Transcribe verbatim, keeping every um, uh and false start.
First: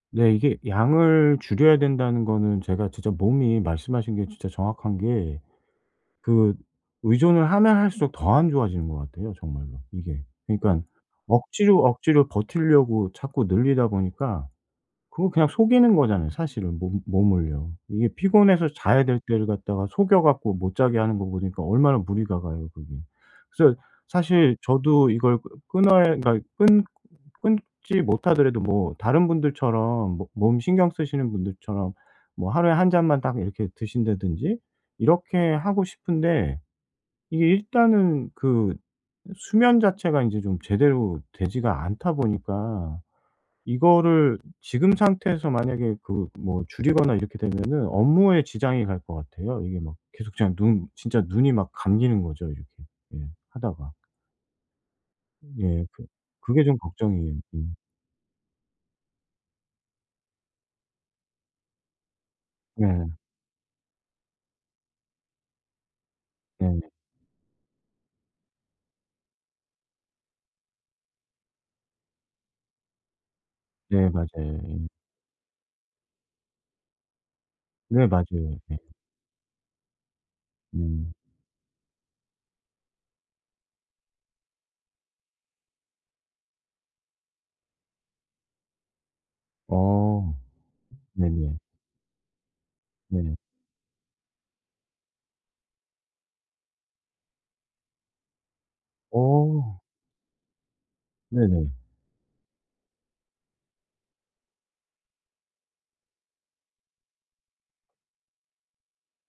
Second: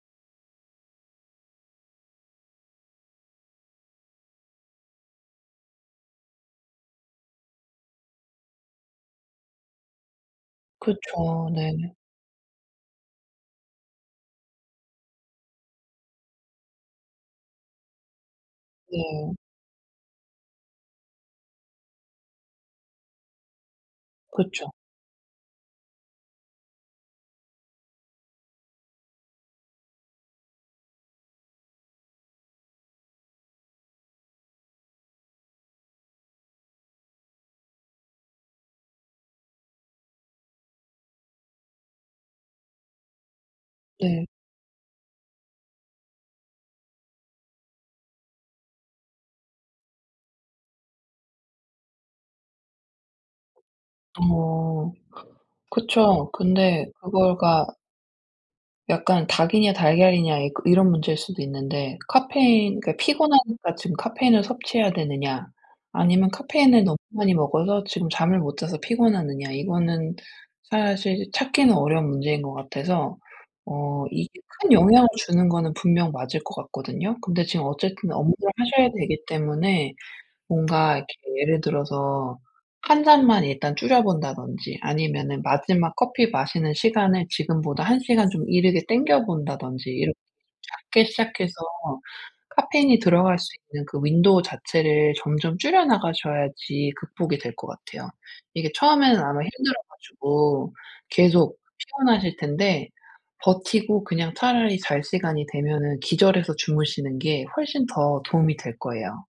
네. 이게 양을 줄여야 된다는 거는 제가 진짜 몸이, 말씀하신 게 진짜 정확한 게, 그 의존을 하면 할수록 더 안 좋아지는 것 같아요 정말로 이게. 그러니깐 그쵸. 억지로, 네. 억지로 버티려고 자꾸 늘리다 보니까 그거 그냥 속이는 거잖아요 사실은 몸 몸을요. 이게 피곤해서 자야 될 네. 때를 갖다가 속여 갖고 못 자게 하는 거 보니까 얼마나 무리가 가요 그게. 그래서 사실 그쵸. 저도 이걸 끄 끊어야 그러니까 끊 끊지 못하더라도 뭐 다른 분들처럼 뭐 몸 신경 쓰시는 분들처럼 뭐 하루에 한 잔만 딱 이렇게 드신다든지 이렇게 하고 싶은데 이게 일단은 그 수면 자체가 인제 좀 제대로 되지가 않다 보니까 네. 이거를 지금 상태에서 만약에 그 뭐 줄이거나 이렇게 되면은 업무에 지장이 갈 것 같아요. 이게 막 계속 제가 눈 진짜 눈이 막 감기는 거죠 이렇게 예 하다가. 어. 예. 그 그쵸. 그게 좀 근데 걱정이에요. 그걸가 음. 약간 닭이냐 달걀이냐 이 이런 문제일 수도 있는데 카페인 그러니까 네. 피곤하니까 지금 카페인을 섭취해야 되느냐 아니면 네. 카페인을 너무 많이 먹어서 지금 잠을 못 자서 피곤하느냐 이거는 사실 찾기는 어려운 문제인 것 같아서. 어 예, 맞아요. 이게 큰 예. 영향을 주는 거는 분명 맞을 것 같거든요. 근데 지금 네, 어쨌든 업무를 맞아요. 네. 하셔야 되기 때문에 뭔가 네. 이렇게 예를 들어서 한 잔만 일단 줄여 본다든지 아니면은 마지막 커피 마시는 시간을 지금보다 한 시간 좀 이르게 땡겨 본다든지 이렇게 좀 어. 작게 시작해서 네네. 카페인이 네. 들어갈 수 있는 그 윈도우 자체를 점점 줄여 나가셔야지 극복이 될 것 같아요. 이게 처음에는 아마 힘들어 어. 가지고 계속 네네. 피곤하실 텐데 버티고 그냥 차라리 잘 시간이 되면은 기절해서 주무시는 게 훨씬 더 도움이 될 거예요.